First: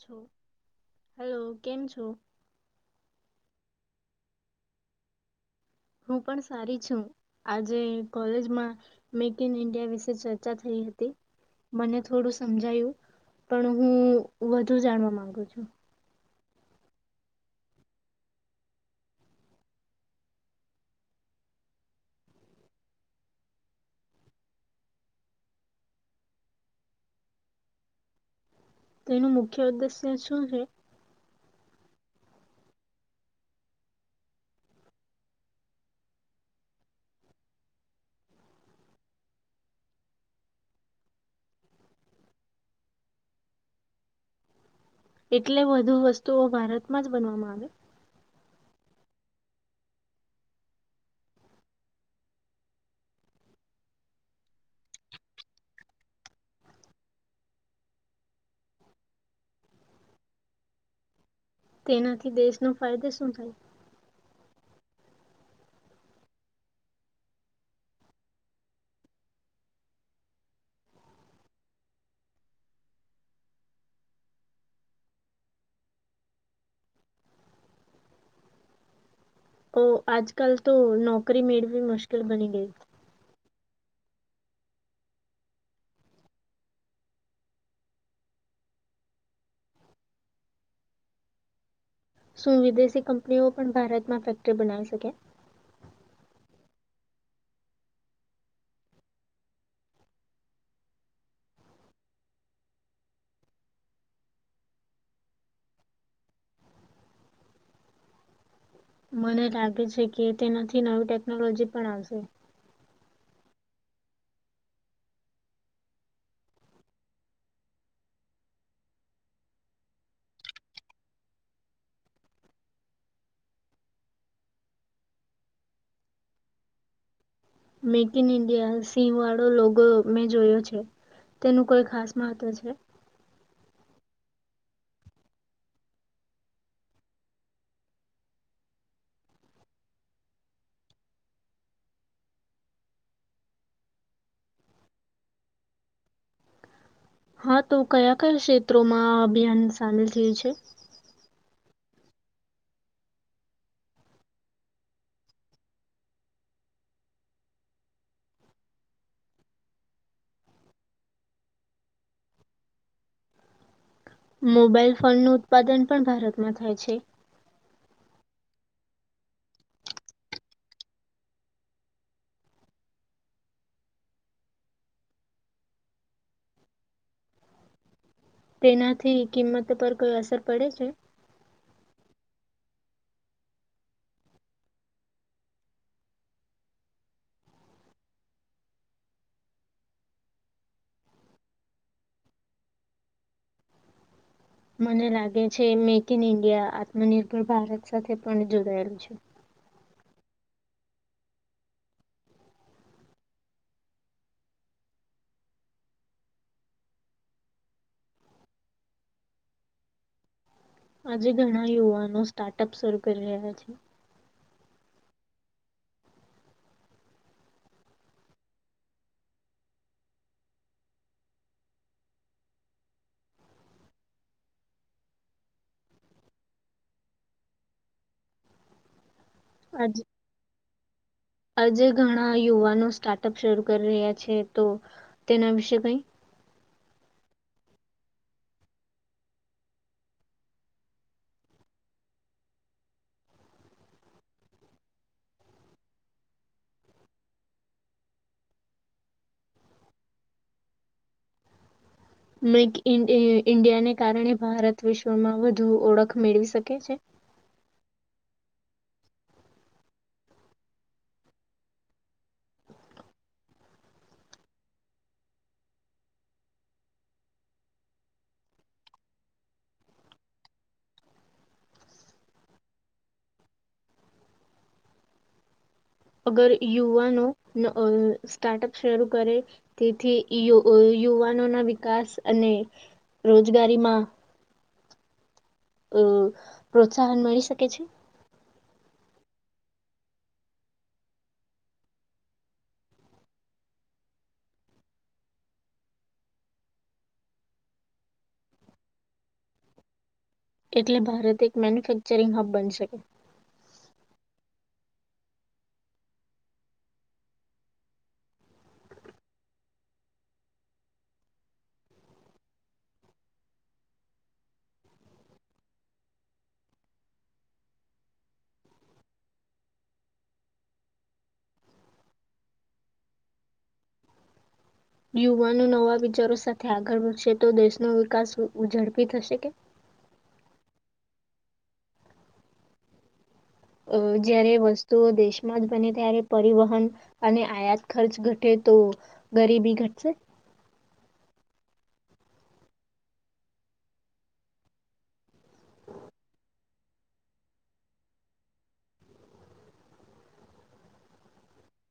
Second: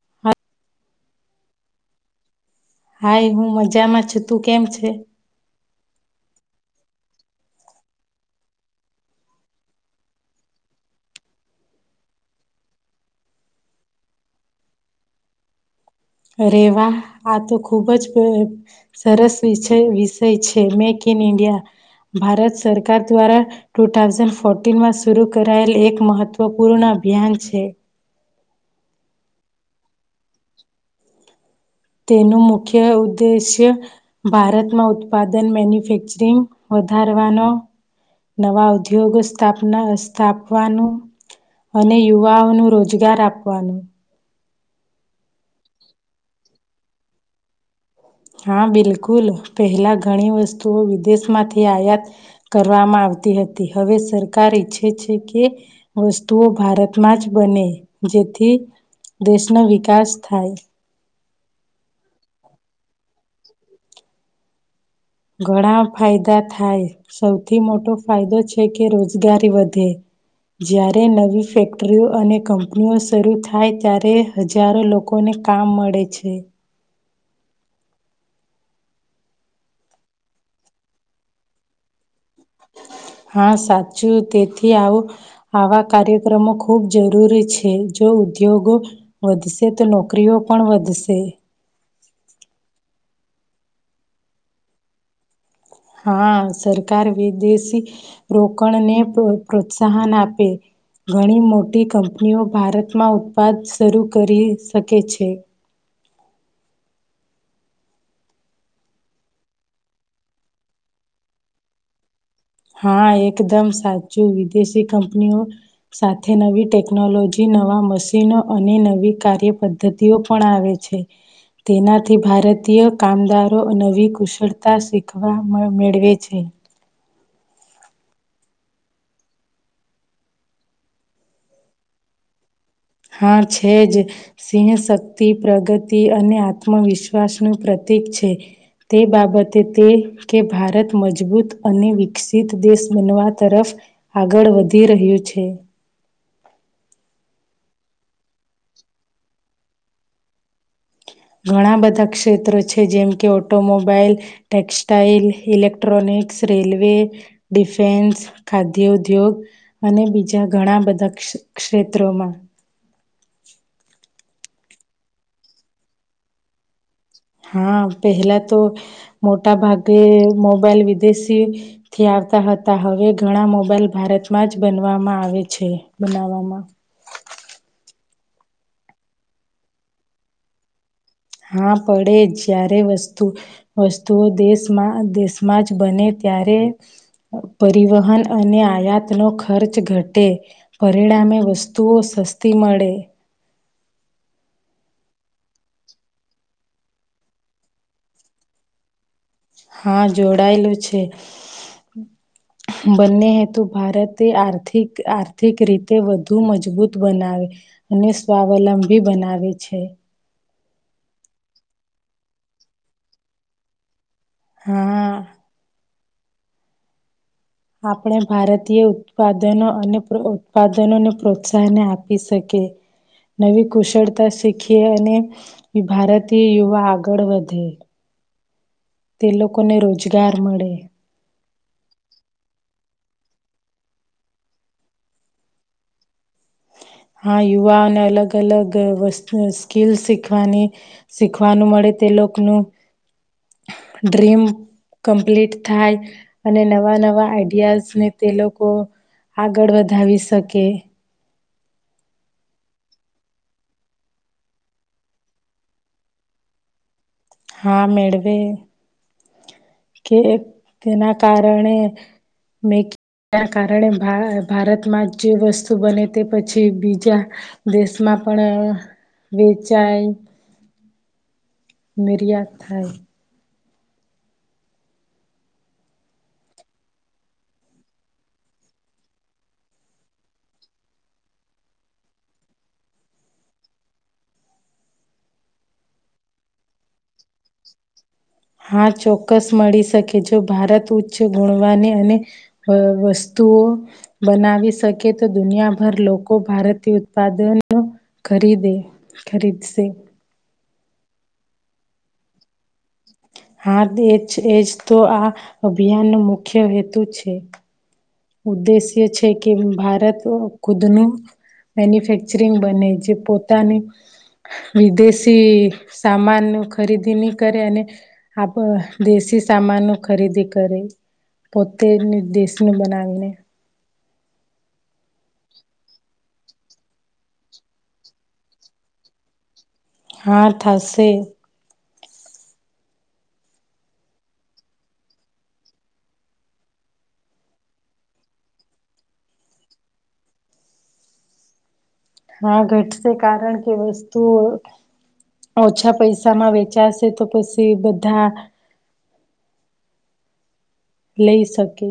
જો. હા હેલ, કેમ છો? હાઈ, હું મજામાં છું. તું કેમ છે? હું પણ સારી છું. આજે કોલેજમાં મેક ઇન ઇન્ડિયા વિશે ચર્ચા થઈ હતી. મને થોડું સમજાયું પણ હું વધુ જાણવા માંગુ છું. અરે વા, આ તો ખૂબ જ સરસ વિ વિષય છે મેક ઇન ઇન્ડિયા. ભારત સરકાર દ્વારા ટુ થાઉઝન ફોર્ટીનમાં શરૂ કરાયેલ એક મહત્વપૂર્ણ અભિયાન છે. તો એનું મુખ્ય ઉદ્દેશ્ય શું શું છે? તેનું મુખ્ય ઉદ્દેશ્ય ભારતમાં ઉત્પાદન મેન્યુફેક્ચરિંગ વધારવાનો, નવા ઉદ્યોગ સ્થાપના સ્થાપવાનું અને યુવાઓનું રોજગાર આપવાનું. એટલે વધુ વસ્તુઓ ભારતમાં જ બનવામાં આવે. હા બિલકુલ, પહેલા ઘણી વસ્તુઓ વિદેશમાંથી આયાત કરવામાં આવતી હતી. હવે સરકાર ઈચ્છે છે કે વસ્તુઓ ભારતમાં જ બને જેથી દેશનો વિકાસ થાય. તેનાથી દેશનો ફાયદો શું થાય? ઘણા ફાયદા થાય, સૌથી મોટો ફાયદો છે કે રોજગારી વધે. જ્યારે નવી ફેક્ટરીઓ અને કંપનીઓ શરૂ થાય ત્યારે હજારો લોકોને કામ મળે છે. ઓ આજ કલ તો નોકરી મેળવી મુશ્કલ બની ગઈ. હા સાચું તેથી આવું આવા કાર્યક્રમો ખૂબ જરૂરી છે. જો ઉદ્યોગો વધશે તો નોકરીઓ પણ વધશે. શું વિદેશી કંપનીઓ પણ ભારતમાં ફેક્ટરી બનાવી શકે? હા સરકાર વિદેશી રોકાણને પ્રો પ્રોત્સાહન આપે ઘણી મોટી કંપનીઓ ભારતમાં ઉત્પાદ શરૂ કરી શકે છે. મને લાગે છે કે તેનાથી નવી ટેકનોલોજી પણ આવશે. હા એકદમ સાચું વિદેશી કંપનીઓ સાથે નવી ટેકનોલોજી નવા મશીનો અને નવી કાર્ય પદ્ધતિઓ પણ આવે છે. તેનાથી ભારતીય કામદારો નવી કુશળતા શીખવા મેળવે છે. મેક ઇન ઇન્ડિયા સિંહ વાળો લોગો મેં જોયો છે તેનું કોઈ ખાસ મહત્વ છે. હા છે જ સિંહ શક્તિ પ્રગતિ અને આત્મવિશ્વાસનું પ્રતીક છે તે બાબતે તે કે ભારત મજબૂત અને વિકસિત દેશ બનવા તરફ આગળ વધી રહ્યું છે. હા તો કયા કયા ક્ષેત્રોમાં આ અભિયાન સામેલ થયું છે. ઘણા બધા ક્ષેત્રો છે જેમ કે automobile textile electronics railway defence ખાદ્ય ઉદ્યોગ અને બીજા ઘણા બધા ક્ષે ક્ષેત્રોમાં. મોબાઈલ ફોન નું ઉત્પાદન પણ ભારતમાં થાય છે. હા પહેલા તો મોટા ભાગે મોબાઈલ વિદેશીથી આવતા હતા હવે ઘણા મોબાઈલ ભારતમાં જ બનવામાં આવે છે બનાવામાં તેનાથી કિંમત પર કોઈ અસર પડે છે. હા પડે જ જ્યારે વસ્તુ વસ્તુઓ દેશમાં દેશમાં જ બને ત્યારે પરિવહન અને આયાતનો ખર્ચ ઘટે પરિણામે વસ્તુઓ સસ્તી મળે. મને લાગે છે મેક ઇન ઇન્ડિયા આત્મનિર્ભર ભારત સાથે પણ જોડાયેલું છે. હા જોડાયેલું છે બંને હેતુ ભારતે આર્થિક આર્થિક રીતે વધુ મજબૂત બનાવે અને સ્વાવલંબી બનાવે છે. આજે ઘણા યુવાનો સ્ટાર્ટઅપ શરૂ કરી રહ્યા છે. હા. આપણે ભારતીય ઉત્પાદનો અને ઉત્પાદનોને પ્રોત્સાહન આપી શકીએ નવી કુશળતા શીખીએ અને ભારતીય યુવા આગળ વધે. તે લોકોને આજ રોજગાર મળે. આજે ઘણા યુવાનો સ્ટાર્ટઅપ શરૂ કરી રહ્યા છે તો તેના વિશે કઈ હા યુવાઓને અલગ અલગ વસ્તુ સ્કિલ શીખવાની શીખવાનું મળે તે લોકોનું ડ્રીમ કમ્પ્લીટ થાય અને નવા નવા આઈડિયાઝને તે લોકો આગળ વધાવી શકે. મેક ઇન ઈન્ડિયાને કારણે ભારત વિશ્વમાં વધુ ઓળખ મેળવી શકે છે. હા મેળવે. કે તેના કારણે મેક ના કારણે ભારતમાં જે વસ્તુ બને તે પછી બીજા દેશમાં પણ વેચાય નિર્યાત થાય. અગર યુવાનો આ સ્ટાર્ટઅપ શરૂ કરે તેથી યુવાનો ના વિકાસ અને રોજગારીમાં અ પ્રોત્સાહન મળી શકે છે. હા ચોક્કસ મળી શકે જો ભારત ઉચ્ચ ગુણવાની અને વસ્તુઓ બનાવી શકે તો દુનિયાભર લોકો ભારતી ઉત્પાદનો ખરીદે ખરીદશે. એટલે ભારત એક મેન્યુફેક્ચરિંગ હબ બનશે. હાર એચ એચ તો આ અભિયાનનો મુખ્ય હેતુ છે. ઉદ્દેશ્ય છે કે ભારત ખુદનું મેન્યુફેક્ચરિંગ બને જે પોતાની વિદેશી સામાન ન ખરીદી નહી કરે અને આપ દેશી સામાન ન ખરીદી કરે પોતેની દેશનું બના એને યુવાનો નવા વિચારો સાથે આગળ વધશે તો દેશનો વિકાસ ઉ ઝડપી થશે કે. હા થશે. અ જયારે વસ્તુઓ દેશમાં જ બને ત્યારે પરિવહન અને આયાત ખર્ચ ઘટે તો ગરીબી ઘટશે? હા ઘટશે કારણ કે વસ્તુ ઓછા પૈસામાં વેચાશે તો પછી બધા લઈ શકે.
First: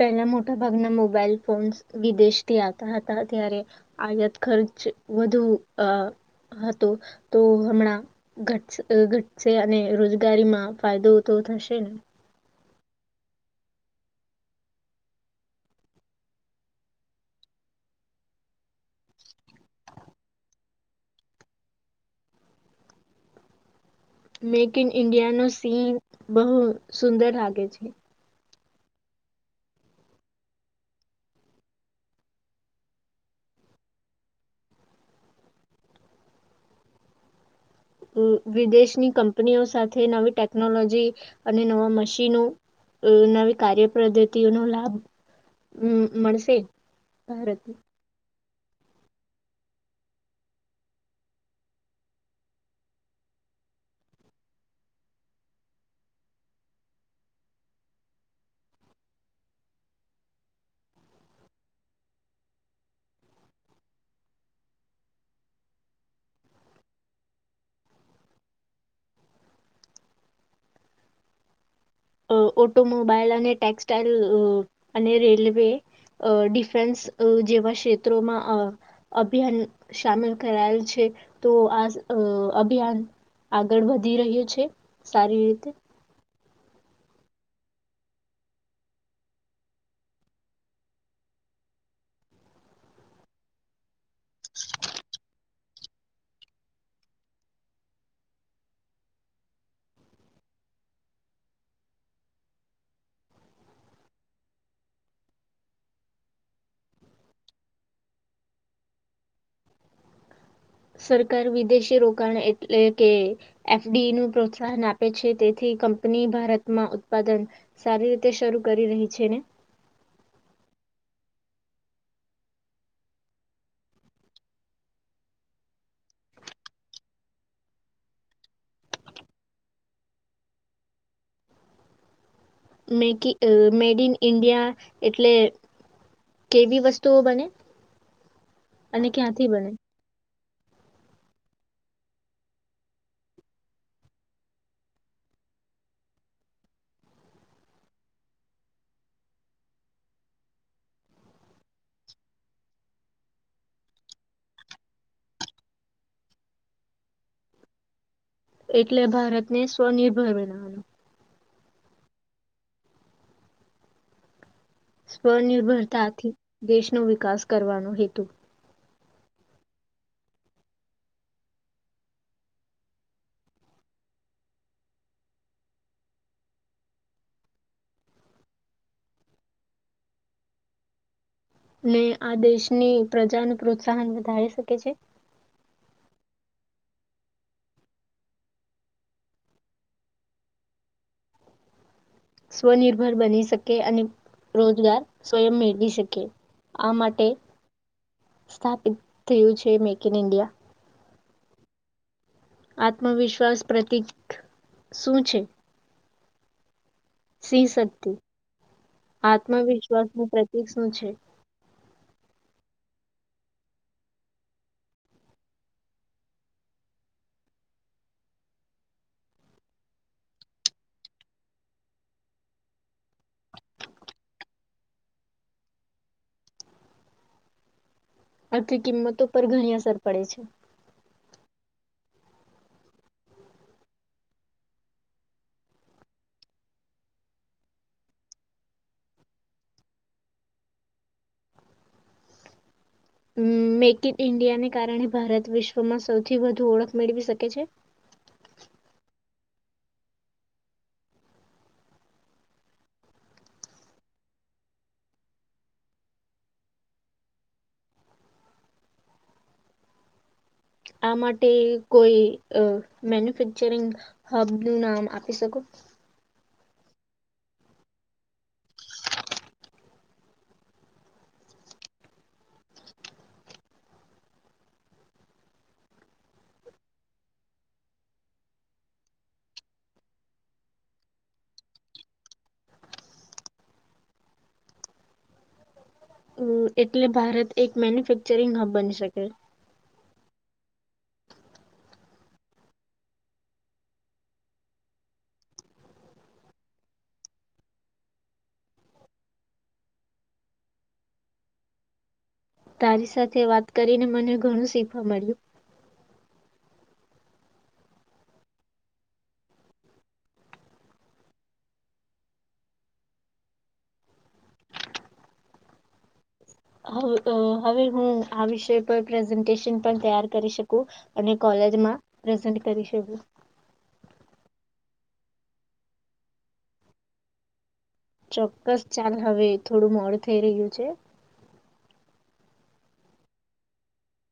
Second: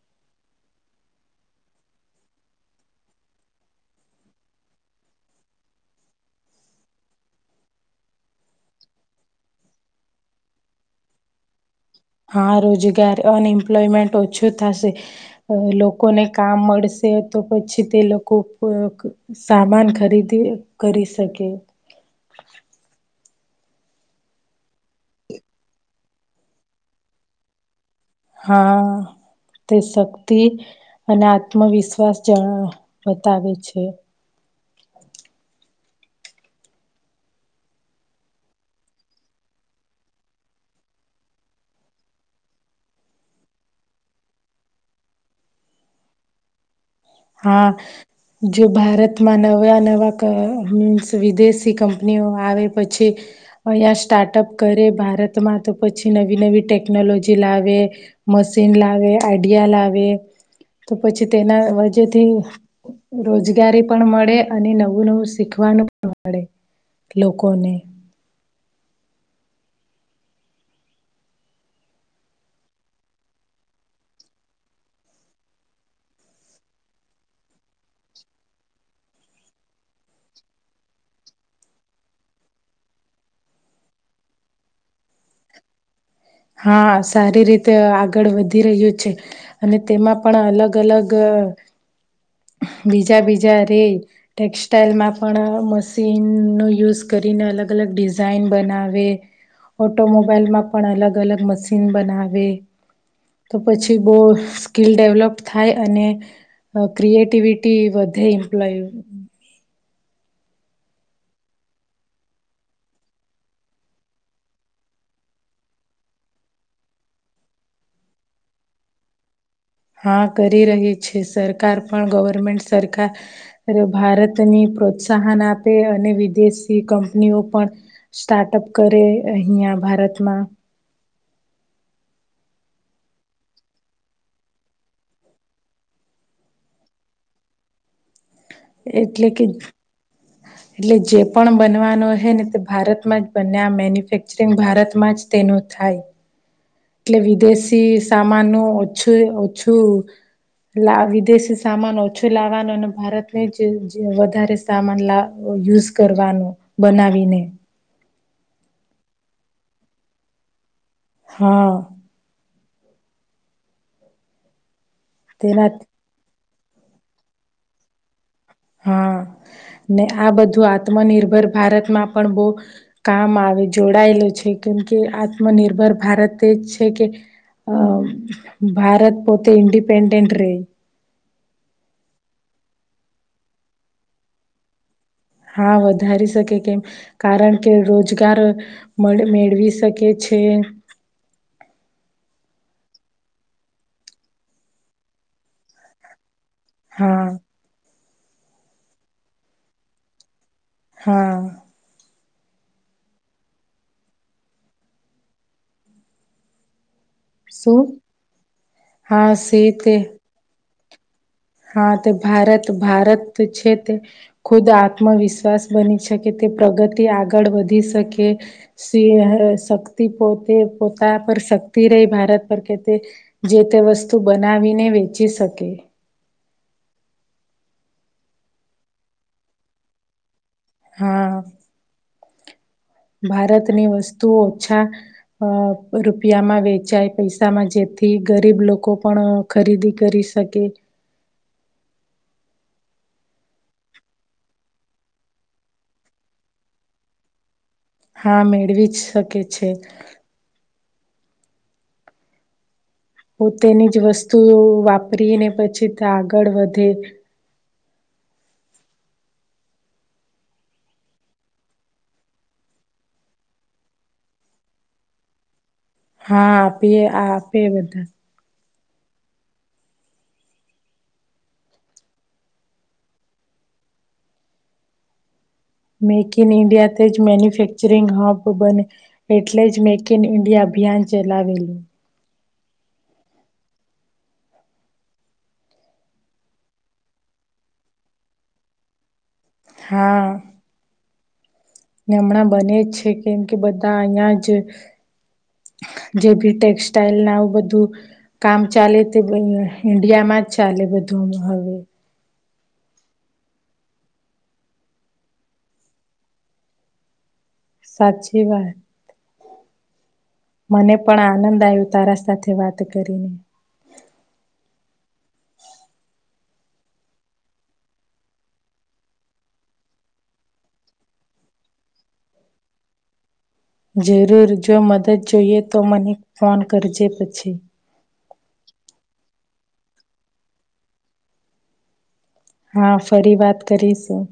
પહેલા મોટા ભાગના મોબાઈલ ફોન્સ વિદેશથી આવતા હતા ત્યારે આયાત ખર્ચ વધુ હતો તો હમણાં ઘટ ઘટશે અને રોજગારીમાં ફાયદો તો થશે ને. હા રોજગાર અનએમ્પ્લોયમેન્ટ ઓછું થશે લોકોને કામ મળશે તો પછી તે લોકો સામાન ખરીદી કરી શકે. મેક ઇન ઇન્ડિયા નો સીન બહુ સુંદર લાગે છે. હા તે શક્તિ અને આત્મવિશ્વાસ જણ બતાવે છે. વિદેશની કંપનીઓ સાથે નવી ટેકનોલોજી અને નવા મશીનો નવી કાર્ય પદ્ધતિઓનો લાભ માં મળશે. ભારતને હા. જો ભારતમાં નવા નવા આ મીન્સ વિદેશી કંપનીઓ આવે પછી અહીંયા સ્ટાર્ટઅપ કરે ભારતમાં તો પછી નવી નવી ટેકનોલોજી લાવે મશીન લાવે આઈડિયા લાવે તો પછી તેના જેથી રોજગારી પણ મળે અને નવું નવું શીખવાનું પણ મળે લોકોને. અ ઓટોમોબાઈલ અને ટેક્સટાઈલ અને રેલવે આ ડિફેન્સ આ જેવા ક્ષેત્રોમાં આ અભિયાન સામેલ કરાયેલ છે તો આ આ અભિયાન આગળ વધી રહ્યું છે સારી રીતે. હા સારી રીતે આગળ વધી રહ્યું છે અને તેમાં પણ અલગ અલગ આ બીજા બીજા રે ટેક્સટાઈલમાં પણ મશીનનો યુઝ કરીને અલગ અલગ ડિઝાઇન બનાવે ઓટોમોબાઈલમાં પણ અલગ અલગ મશીન બનાવે તો પછી બહુ સ્કિલ ડેવલોપ થાય અને ક્રિએટિવિટી વધે ઇમ્પ્લાય સરકાર વિદેશી રોકાણ એટલે કે એફ ડી નું પ્રોત્સાહન આપે છે તેથી કંપની ભારતમાં ઉત્પાદન સારી રીતે શરૂ કરી રહી છે ને. હા કરી રહી છે સરકાર પણ ગવર્મેન્ટ સરકાર ભારતની પ્રોત્સાહન આપે અને વિદેશી કંપનીઓ પણ સ્ટાર્ટઅપ કરે અહંયા ભારતમાં. મે કી આ મેડ ઇન ઇન્ડિયા એટલે કેવી વસ્તુઓ બને. અને એટલે કે ક્યાંથી બને એટલે જે પણ બનવાનો હ ને તે ભારતમાં જ બને આ મેન્યુફેક્ચરિંગ ભારતમાં જ તેનું થાય. એટલે વિદેશી સામાન ઓછું ઓછું વિદેશી સામાન ઓછું લાવવાનું અને ભારતને જ વધારે સામાન લ યુઝ કરવાનો બનાવીને એટલે ભારતને સ્વનિર્ભર બનાવાનું હા તેના સ્વનિર્ભરતાથી દેશનો વિકાસ કરવાનો હેતુ હા ને આ બધું આત્મનિર્ભર ભારતમાં પણ બહુ કામ આવે જોડાયેલું છે કેમ કે આત્મનિર્ભર ભારત તેજ છે કે અ ભારત પોતે ઇન્ડિપેન્ડન્ટ રે ને આ દેશની પ્રજા ન પ્રોત્સાહન વધારી શકે છે. હા વધારી શકે કેમ કારણ કે રોજગાર મેળવી શકે છે. સ્વનિર્ભર બની શકે અને રોજગાર સ્વયં મેળવી શકે. આ હા માટે સ્થાપિત્યું છે મેક ઇન ઇન્ડિયા હા આત્મવિશ્વાસ પ્રતીક શું છે. સિં શું સક્તિ હા સે તે આત્મવિશ્વાસ નું પ્રતિક હમ છે. હા તે ભારત ભારત છે તે ખુદ આત્મવિશ્વાસ બની શકે તે પ્રગતિ આગળ વધી શકે શિ શક્તિ પોતે પોતા પર શક્તિ રહી ભારત પર કે તે જે તે વસ્તુ બનાવીને વેચી શકે આખી કિંમતો પર ઘણી અસર પડે છે. હા ભારતની વસ્તુ ઓછા અ રૂપિયામાં વેચાય પૈસામાં જેથી ગરીબ લોકો પણ ખરીદી કરી શકે મેક ઇન ઈન્ડિયાને કારણે ભારત વિશ્વમાં સૌથી વધુ ઓળખ મેળવી શકે છે. હા મેળવી જ શકે છે. પોતેની જ વસ્તુ વાપરી ને પછી આગળ વધે આ માટે કોઈ મેન્યુફેક્ચરિંગ હબ નું નામ આપી શકો. હા આપીએ આ આપે બધા મેક ઇન ઇન્ડિયા તે જ મેન્યુફેક્ચરિંગ હબ બને એટલે જ મેક ઇન ઇન્ડિયા અભિયાન ચલાવેલું હ એટલે ભારત એક મેન્યુફેક્ચરિંગ હબ બની શકે. હા ને હમણાં બને જ છે કેમ કે બધા અહિયાં જ જે ભી ટેક્સટાઈલ ના આવું બધું કામ ચાલે તે ઈન્ડિયામાં જ ચાલે બધું હવે તારી સાથે વાત કરીને મને ઘણું શીખવા મળ્યું. સાચી વાત મને પણ આનંદ આવ્યો તારા સાથે વાત કરીને. હ હવે હું આ વિષય પર પ્રેઝન્ટેશન પણ તૈયાર કરી શકું અને કોલેજમાં પ્રેઝન્ટ કરી શકું. જરૂર જો મદદ જોઈએ તો મને ફોન કરજે પછી. ચોક્કસ ચાલ હવે થોડું મોડ થઈ રહ્યું છે. હા ફરી વાત કરીશું.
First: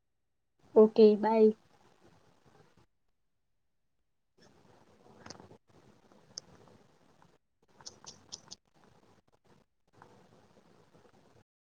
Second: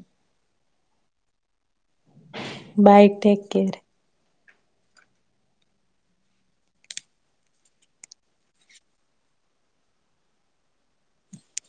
Okay bye bye take care